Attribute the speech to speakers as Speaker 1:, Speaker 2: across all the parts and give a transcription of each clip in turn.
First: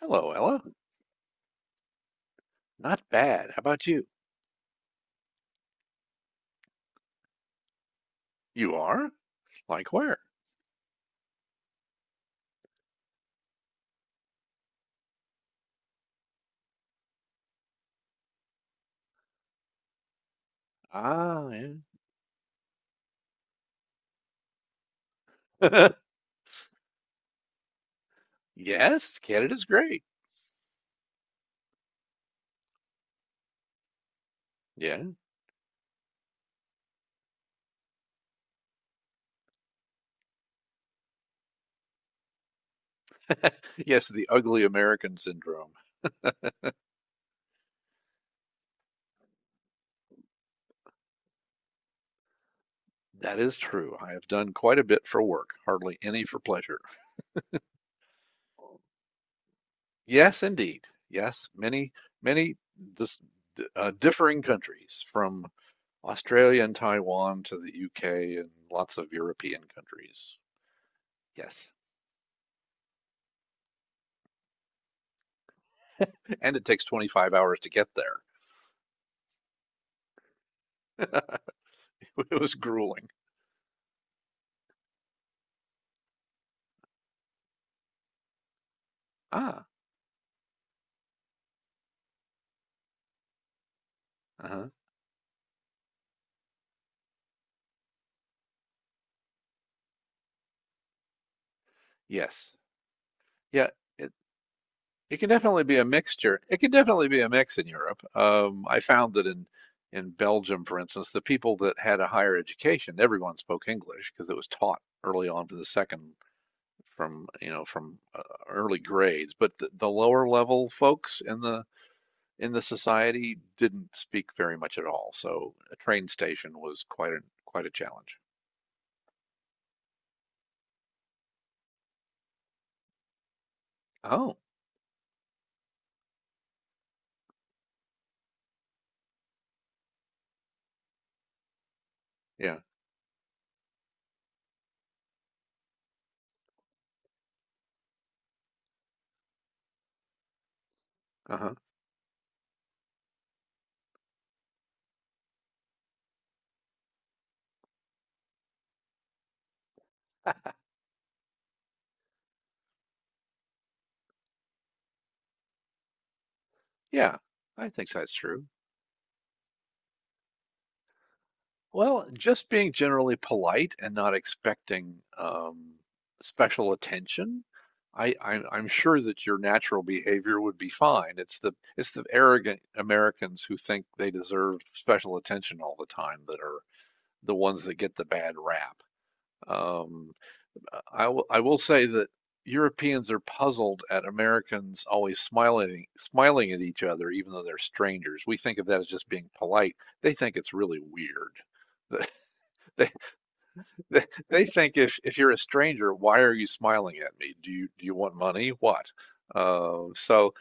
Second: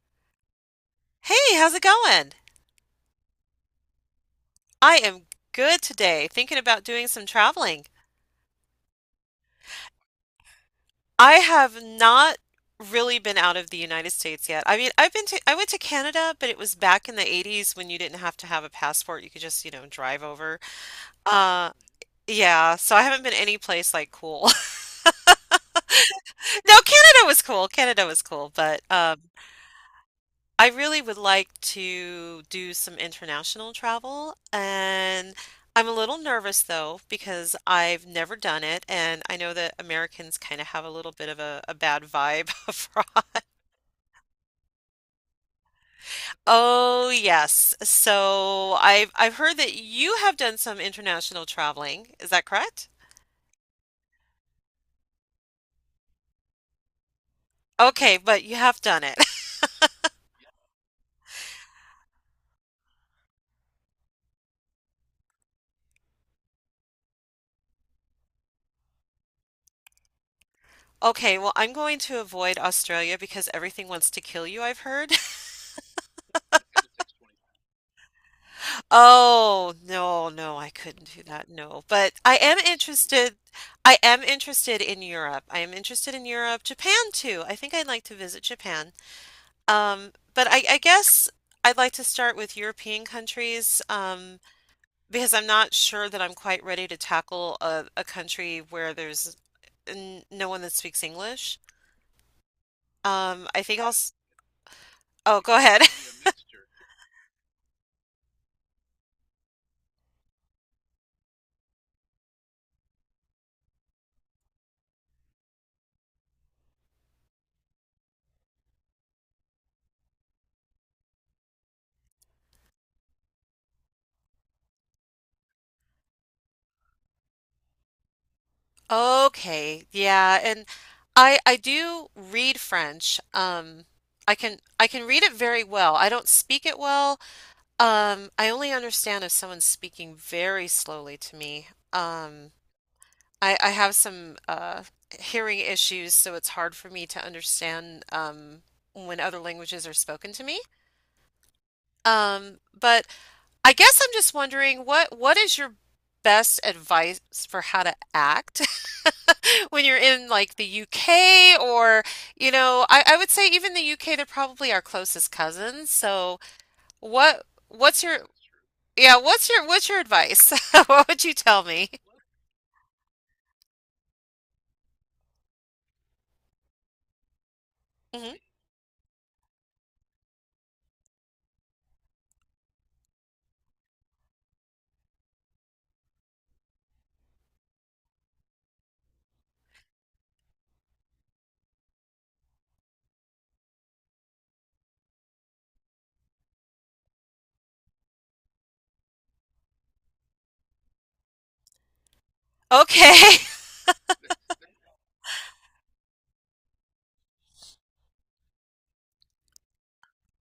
Speaker 1: Hello, Ella.
Speaker 2: Hey, how's it going?
Speaker 1: Not bad. How about you?
Speaker 2: I am good today, thinking about doing some traveling.
Speaker 1: You are? Like where?
Speaker 2: I have not really been out of the United States yet. I went to Canada, but it was back in the 80's when you didn't have to have a passport. You could just, drive over.
Speaker 1: Ah,
Speaker 2: Uh, yeah, so I haven't been any place like cool.
Speaker 1: yeah.
Speaker 2: No, Canada was cool. Canada was cool, but
Speaker 1: Yes, Canada's great.
Speaker 2: I really would like to do some international travel,
Speaker 1: Yeah.
Speaker 2: and I'm a little nervous though because I've never done it, and I know that Americans kind of have a little bit of a bad vibe abroad.
Speaker 1: Yes, the ugly American syndrome.
Speaker 2: Oh yes, so I've heard that you have done some international traveling. Is that correct?
Speaker 1: That is true. I have done quite a bit for work, hardly any for pleasure.
Speaker 2: Okay, but you have done it.
Speaker 1: Yes, indeed. Yes, many dis differing countries from Australia and Taiwan to the UK and lots of European countries.
Speaker 2: Okay, well,
Speaker 1: Yes.
Speaker 2: I'm going to avoid Australia because everything wants to kill you, I've heard.
Speaker 1: And it takes 25 hours to get there.
Speaker 2: Oh, no, no, I couldn't do that, no, but
Speaker 1: It was grueling.
Speaker 2: I am interested in Europe. I am interested in Europe, Japan too. I think I'd like to visit Japan.
Speaker 1: Ah.
Speaker 2: But I guess I'd like to start with European countries,
Speaker 1: Uh-huh.
Speaker 2: because I'm not sure that I'm quite ready to tackle a country where there's n no one that speaks English.
Speaker 1: Yes.
Speaker 2: I
Speaker 1: Yeah,
Speaker 2: think I'll,
Speaker 1: it
Speaker 2: s-
Speaker 1: it can
Speaker 2: oh, go
Speaker 1: definitely be
Speaker 2: ahead.
Speaker 1: a mixture. It can definitely be a mix in Europe. I found that in Belgium, for instance, the people that had a higher education, everyone spoke English because it was taught early on from the second from, you know, from early grades, but the lower level folks in the society didn't speak very much at all. So a train station was quite a challenge.
Speaker 2: Okay, yeah, and I do read French. I
Speaker 1: Oh,
Speaker 2: can I can read it very well. I don't speak it well. I only understand if someone's speaking very slowly to me. Um,
Speaker 1: yeah.
Speaker 2: I have some hearing issues, so it's hard for me to understand when other languages are spoken to me.
Speaker 1: Uh-huh.
Speaker 2: But I guess I'm just wondering what is your best advice for how to act when you're in like the UK or, I would say even the UK they're probably our closest cousins. So
Speaker 1: Yeah.
Speaker 2: what
Speaker 1: I think
Speaker 2: what's
Speaker 1: that's
Speaker 2: your
Speaker 1: true.
Speaker 2: yeah what's your what's your advice? What would you tell me?
Speaker 1: Well, just being generally polite and not expecting special attention. I,
Speaker 2: Mhm.
Speaker 1: I'm, I'm sure that your natural behavior would be fine. It's the arrogant Americans who think they deserve special attention all the time that are the ones that get the bad rap. Um, I will say that Europeans are puzzled at Americans always smiling at each other, even though they're strangers. We think of that as just being polite. They think it's really weird. They.
Speaker 2: Okay.
Speaker 1: They think if you're a stranger, why are you smiling at me? Do you want money? What? Uh, so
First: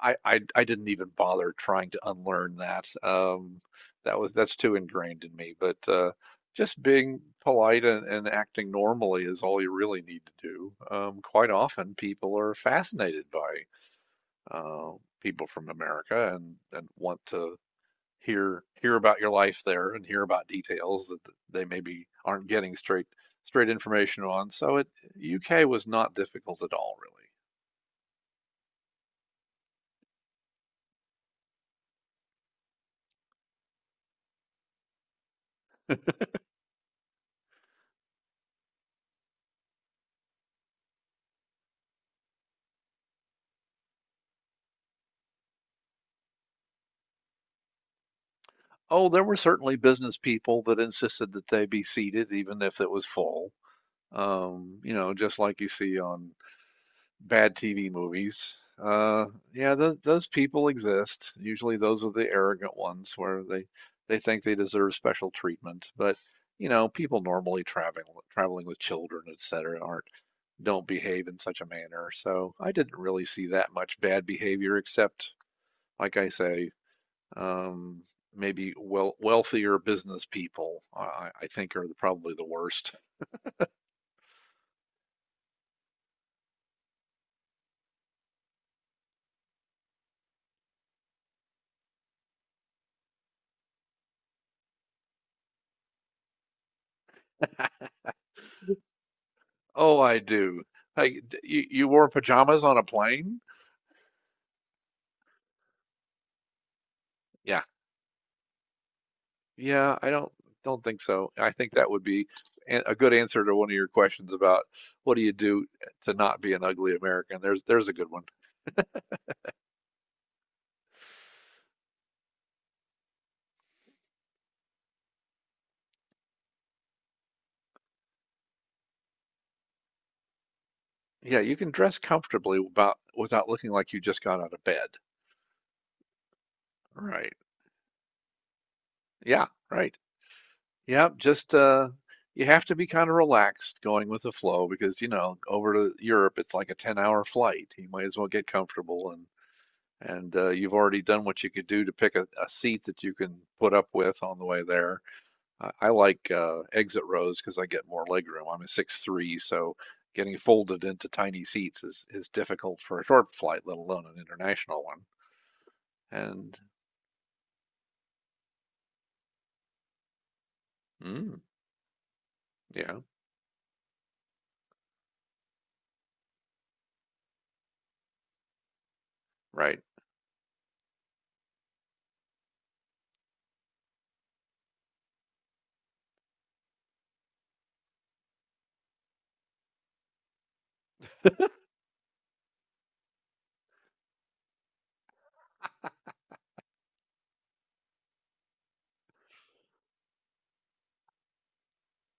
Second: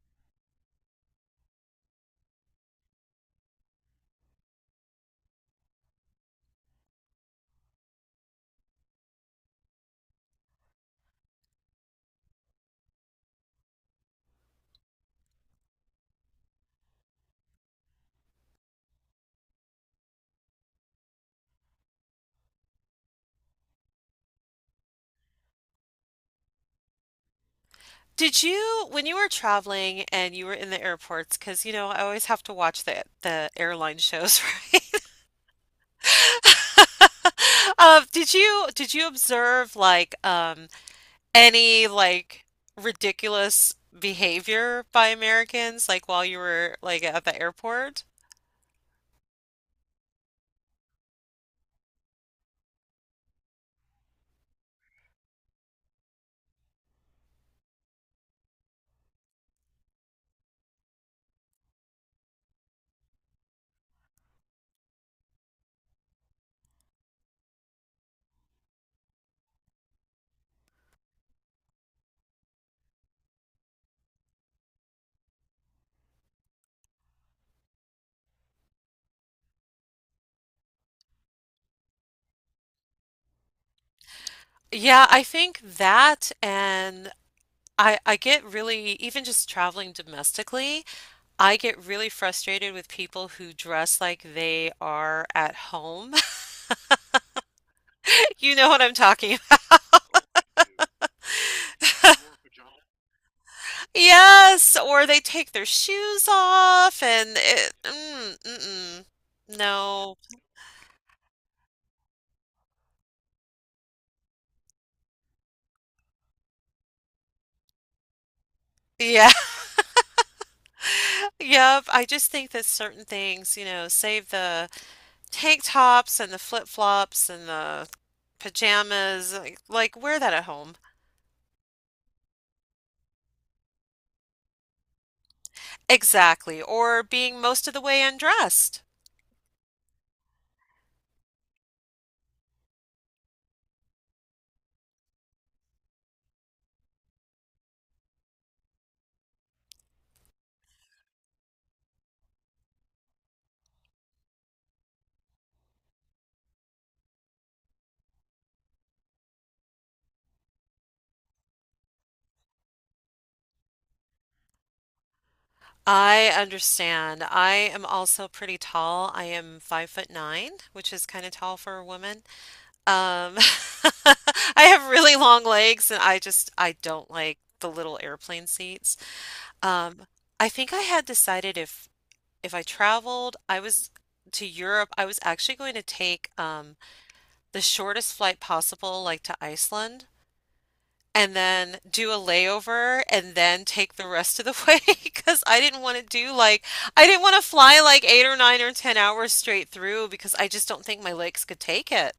Speaker 1: I, I I didn't even bother trying to unlearn that. That was That's too ingrained in me. But just being polite and acting normally is all you really need to do. Quite often, people are fascinated by uh, people from America and want to hear about your life there and hear about details that they maybe aren't getting straight information on. So it UK was not difficult at all, really.
Speaker 2: Did you, when you were traveling and you were in the airports, because you know, I always have to watch the airline shows, right? Did you observe like any like ridiculous behavior by Americans like while you were like at the airport?
Speaker 1: Oh, there were certainly business people that insisted that they be seated even if it was full. You know, just like you see on bad TV movies. Uh, yeah, those people exist. Usually, those are the arrogant ones where they think they deserve special treatment. But you know, people normally traveling with children, et cetera, aren't don't behave in such a manner. So I didn't really see that much bad behavior, except, like I say, um, maybe well wealthier business people. I think are the, probably the worst.
Speaker 2: Yeah, I think that and I get really even just traveling domestically, I get really frustrated with people who dress like they are at home. You know what I'm talking.
Speaker 1: Oh, I do. Hey, you, you wore pajamas on a plane?
Speaker 2: Yes, or they take their shoes off and
Speaker 1: Yeah,
Speaker 2: it, mm-mm.
Speaker 1: yeah. I
Speaker 2: No.
Speaker 1: don't don't think so. I think that would be a good answer to one of your questions about what do you do to not be an ugly American. There's a good one.
Speaker 2: Yeah, yep. I just think that certain things, you know, save the tank tops and the flip-flops and the pajamas, like wear that at home.
Speaker 1: Yeah, you can dress comfortably about without looking like you just got out of bed.
Speaker 2: Exactly. Or
Speaker 1: Right.
Speaker 2: being most of the way undressed.
Speaker 1: Yeah, right. Yep, just you have to be kind of relaxed going with the flow because, you know, over to Europe it's like a 10-hour flight. You might as well get comfortable and and you've already done what you could do to pick a seat that you can put up with on the way there. I like exit rows because I get more leg room. I'm a 6'3", so getting folded into tiny seats is difficult for a short flight, let alone an international one.
Speaker 2: I
Speaker 1: And
Speaker 2: understand. I am also pretty tall. I am 5 foot nine, which is kind of
Speaker 1: mm,
Speaker 2: tall for a woman.
Speaker 1: yeah,
Speaker 2: Um, I have really long legs and I don't like the little airplane seats.
Speaker 1: right.
Speaker 2: Um, I think I had decided if I traveled, I was to Europe, I was actually going to take the shortest flight possible, like to Iceland, and then do a layover and then take the rest of the way because I didn't want to fly like 8 or 9 or 10 hours straight through because I just don't think my legs could take it.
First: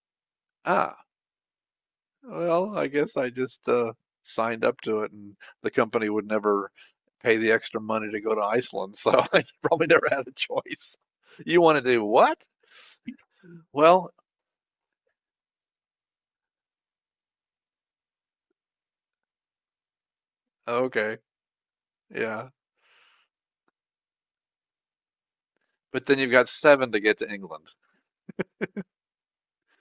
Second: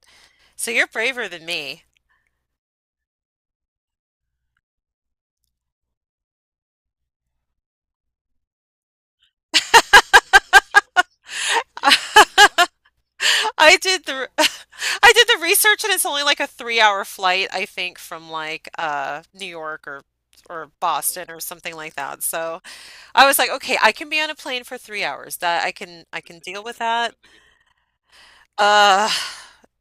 Speaker 2: So you're
Speaker 1: Ah.
Speaker 2: braver than me.
Speaker 1: Well, I guess I just signed up to it, and the company would never pay the extra money to go to Iceland, so I probably never had a choice. You want to do what?
Speaker 2: I did
Speaker 1: Well,
Speaker 2: the I did the research and it's only like a 3 hour flight, I think, from like New York or
Speaker 1: okay,
Speaker 2: Boston or something like that.
Speaker 1: yeah,
Speaker 2: So I was like, okay, I can be on a plane for 3 hours. That I can
Speaker 1: but then
Speaker 2: I
Speaker 1: you've
Speaker 2: can
Speaker 1: got
Speaker 2: deal with
Speaker 1: seven to
Speaker 2: that.
Speaker 1: get to England.
Speaker 2: Uh,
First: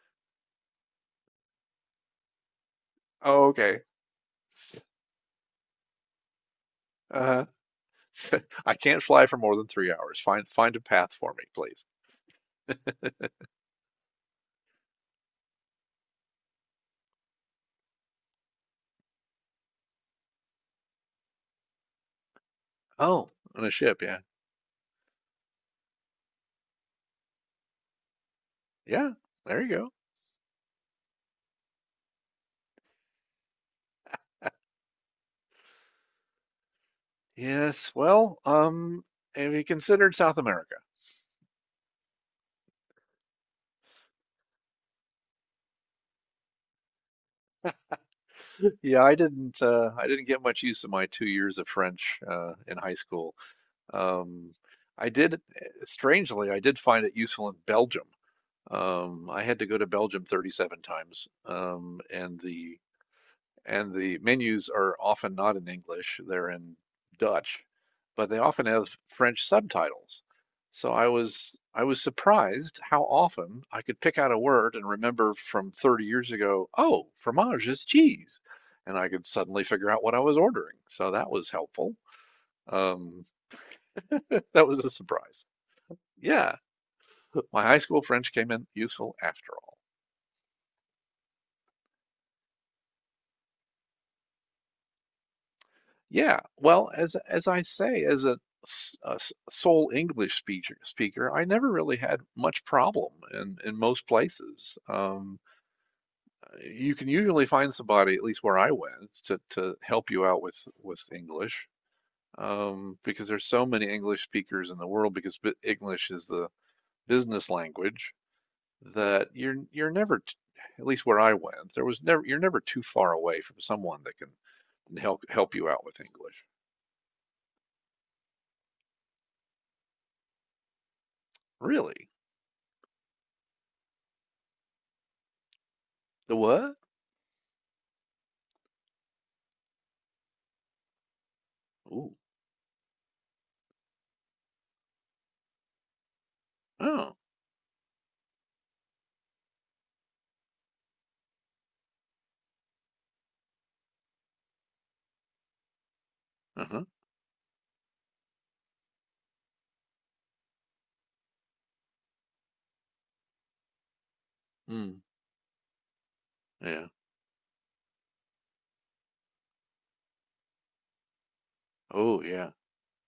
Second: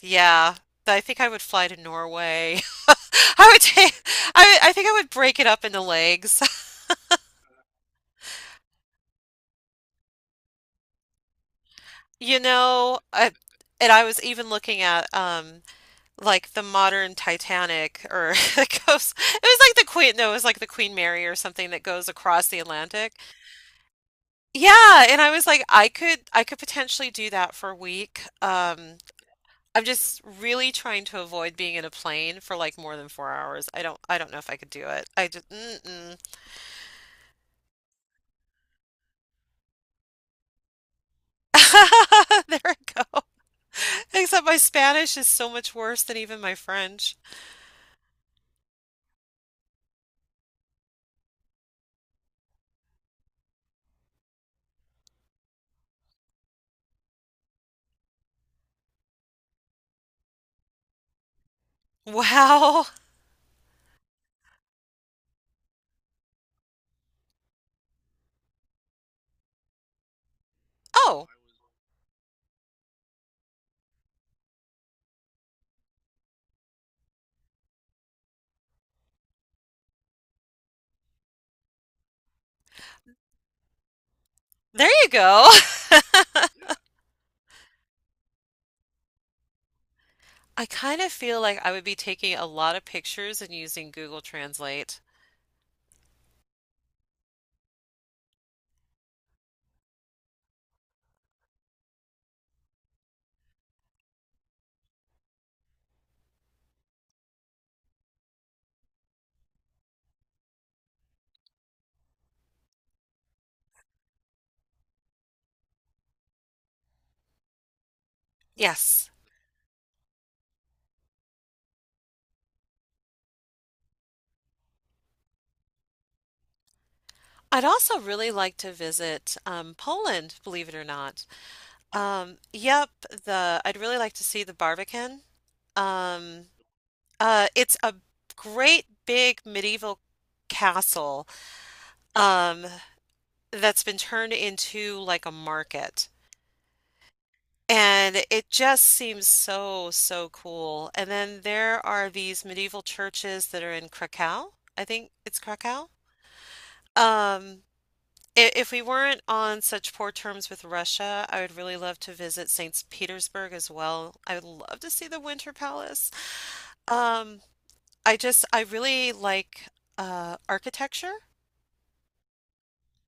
Speaker 2: yeah. I think I would fly to Norway.
Speaker 1: Oh,
Speaker 2: I would
Speaker 1: okay.
Speaker 2: take, I think I would break it up into legs.
Speaker 1: Uh, I can't fly for more than 3 hours. Find a path for me, please.
Speaker 2: You know, I, and I was even looking at like the modern Titanic or it goes it was like the Queen no, it was like the Queen Mary or something that goes across the Atlantic.
Speaker 1: Oh, on a ship, yeah,
Speaker 2: Yeah, and I was like I could potentially do that for a week.
Speaker 1: yeah. There you
Speaker 2: I'm
Speaker 1: go.
Speaker 2: just really trying to avoid being in a plane for like more than 4 hours. I don't know if I could do it. I just mm-mm.
Speaker 1: Yes. Well, have you considered South America?
Speaker 2: There I go. Except my Spanish is so much worse than even my French.
Speaker 1: Yeah, I didn't get much use of my 2 years of French in high school. Um, Strangely, I did find it useful in Belgium. I had to go to Belgium 37 times,
Speaker 2: Wow.
Speaker 1: and the menus are often not in English, they're in Dutch, but they often have French subtitles. So I
Speaker 2: Oh,
Speaker 1: was I was surprised how often I could pick out a word and remember from 30 years ago. Oh, fromage is cheese, and I could suddenly figure out what I was ordering. So that was helpful. Um, that was a
Speaker 2: there you
Speaker 1: surprise.
Speaker 2: go.
Speaker 1: Yeah, my high school French came in useful after all.
Speaker 2: I kind of feel like I would be taking a lot of pictures and using Google Translate.
Speaker 1: Yeah, well, as I say, as a s- sole English speaker, I never really had much problem in most places. You can usually find somebody, at least where I went, to help you out with English, because there's so many English speakers in the world. Because English is the business language
Speaker 2: Yes.
Speaker 1: that you're never, at least where I went, there was never you're never too far away from someone that can help you out with English.
Speaker 2: I'd also really like to visit Poland, believe it or not.
Speaker 1: Really?
Speaker 2: Yep, the I'd really like to see the Barbican.
Speaker 1: The
Speaker 2: Um,
Speaker 1: what?
Speaker 2: it's a great big medieval castle,
Speaker 1: Oh.
Speaker 2: um, that's been turned into like a market.
Speaker 1: Oh.
Speaker 2: And it just seems so, so cool. And then there are these medieval churches that are in Krakow. I think it's Krakow.
Speaker 1: Uh-huh.
Speaker 2: Um, if we weren't on such poor terms with Russia, I would really love to visit St. Petersburg as well. I would love to
Speaker 1: Mm.
Speaker 2: see the Winter Palace.
Speaker 1: Yeah.
Speaker 2: Um, I just, I really like architecture.
Speaker 1: Oh, yeah.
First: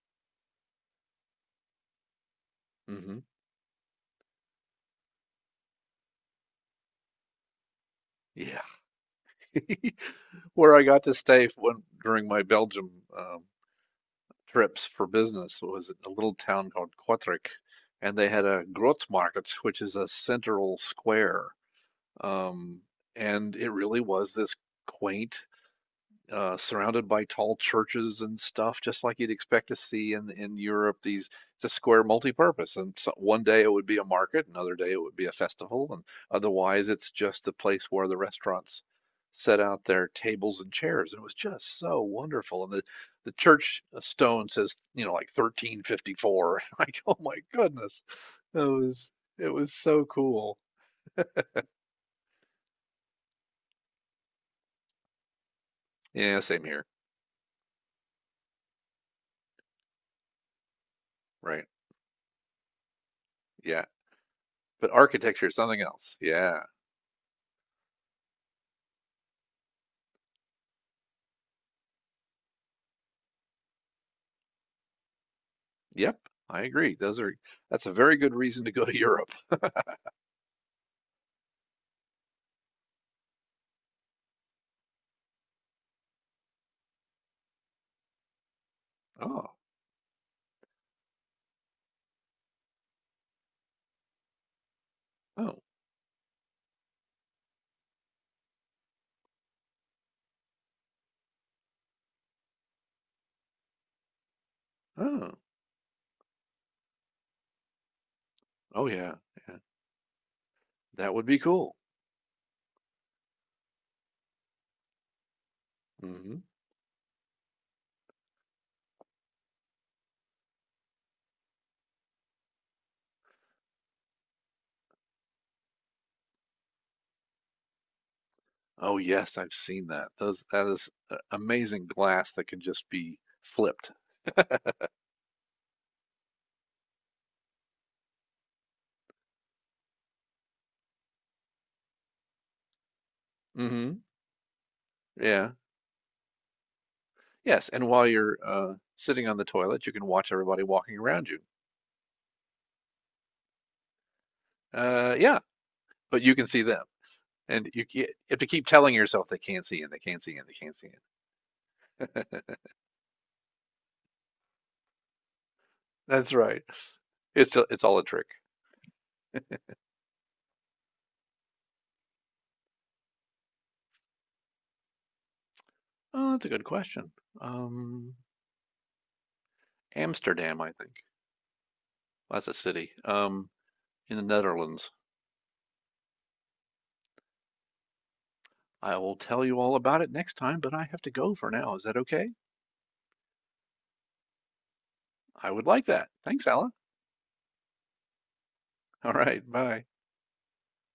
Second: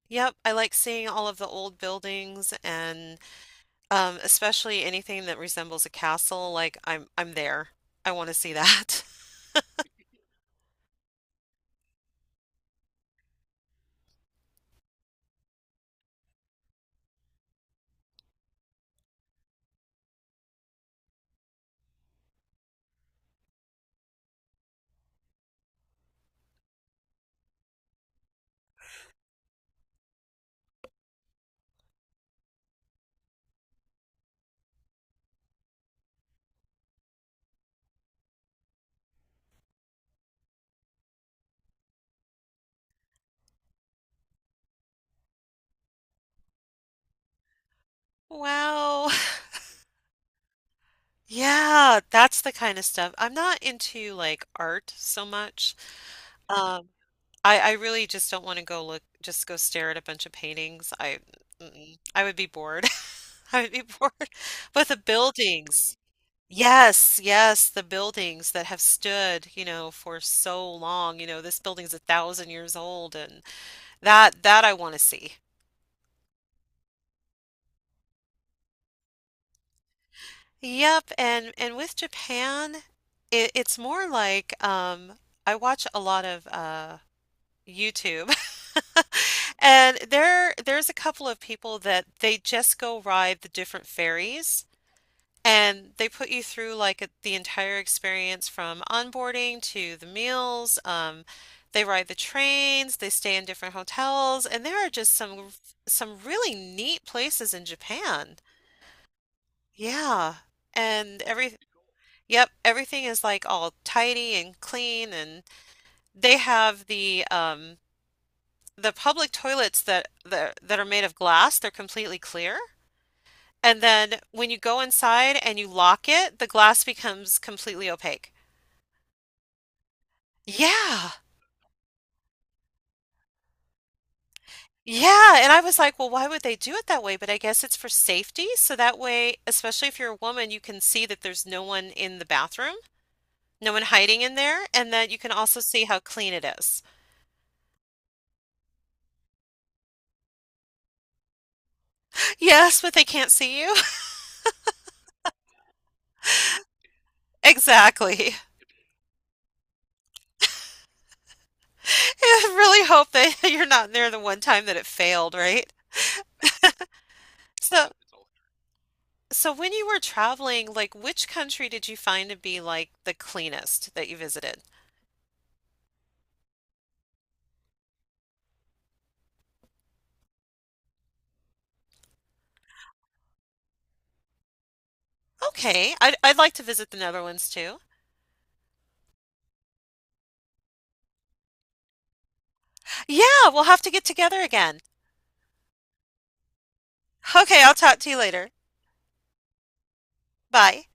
Speaker 2: Yep, I like seeing all of the old buildings.
Speaker 1: Hmm.
Speaker 2: And especially anything that resembles a castle, like I'm there. I want to see
Speaker 1: Yeah.
Speaker 2: that.
Speaker 1: Where I got to stay when during my Belgium um, trips for business was a little town called Kortrijk, and they had a Grootmarkt, which is a central square. Um, and it really was this quaint, surrounded by tall churches and stuff, just like you'd expect to see in Europe. These it's a square multi-purpose, and so one day it would be a market, another day it would be a festival, and otherwise it's just a place where the restaurants set out their tables and chairs. And it was just so wonderful. And the church stone says, you know, like 1354. Like, oh my goodness, it was
Speaker 2: Wow.
Speaker 1: it was so cool.
Speaker 2: Yeah, that's the kind of stuff. I'm not into like art so much.
Speaker 1: Yeah, same here,
Speaker 2: Um, I really just don't want to go look, just go stare at a bunch of paintings. I
Speaker 1: right?
Speaker 2: mm-mm. I would be bored. I would be
Speaker 1: Yeah,
Speaker 2: bored. But
Speaker 1: but
Speaker 2: the
Speaker 1: architecture is something
Speaker 2: buildings.
Speaker 1: else. Yeah.
Speaker 2: Yes, yes, the buildings that have stood, you know, for so long. You know, this building's a thousand years old and that I want to see.
Speaker 1: Yep, I agree. Those are That's a very good reason to go to Europe.
Speaker 2: Yep, and with Japan, it's more like I watch a lot of YouTube,
Speaker 1: Oh,
Speaker 2: and there's a couple of people that they just go ride the different ferries,
Speaker 1: oh,
Speaker 2: and they put you through like the entire experience from onboarding to the meals. They ride the trains, they stay in different hotels, and there are just
Speaker 1: oh,
Speaker 2: some really neat places in Japan.
Speaker 1: oh yeah, yeah.
Speaker 2: Yeah.
Speaker 1: That
Speaker 2: And
Speaker 1: would be
Speaker 2: every
Speaker 1: cool.
Speaker 2: Yep, everything is like all tidy and clean, and they
Speaker 1: Hmm.
Speaker 2: have the public toilets that are made of glass, they're completely clear. And then when you go inside and you lock it, the glass becomes completely opaque.
Speaker 1: Oh yes, I've seen that. Those that is
Speaker 2: Yeah.
Speaker 1: amazing glass that can just be flipped.
Speaker 2: Yeah, and I was like, well, why would they do it that way? But I guess it's for safety, so that way, especially if you're a woman, you can see that there's no one in the bathroom, no one
Speaker 1: Hmm.
Speaker 2: hiding in there, and that you can
Speaker 1: Yeah.
Speaker 2: also see how clean it is.
Speaker 1: Yes, and while you're sitting on the toilet, you can watch everybody walking around you.
Speaker 2: Yes, but they can't see you.
Speaker 1: Yeah, but you can see them, and you
Speaker 2: Exactly.
Speaker 1: have to keep telling yourself they can't see and they can't see and they can't see it.
Speaker 2: I really hope that you're not there the one time that it failed, right?
Speaker 1: That's right. It's
Speaker 2: So,
Speaker 1: all a trick.
Speaker 2: so when you were traveling, like which country did you find to be like the cleanest that you visited?
Speaker 1: Oh, that's a good question. Um, Amsterdam, I think. Well, that's a city, in the Netherlands.
Speaker 2: Okay, I'd like to visit the Netherlands too.
Speaker 1: I will tell you all about it next time, but I have to go for now. Is that okay?
Speaker 2: Yeah, we'll have to get together again.
Speaker 1: I would like that. Thanks, Ella.
Speaker 2: Okay, I'll talk to you later.
Speaker 1: All right, bye.
Speaker 2: Bye.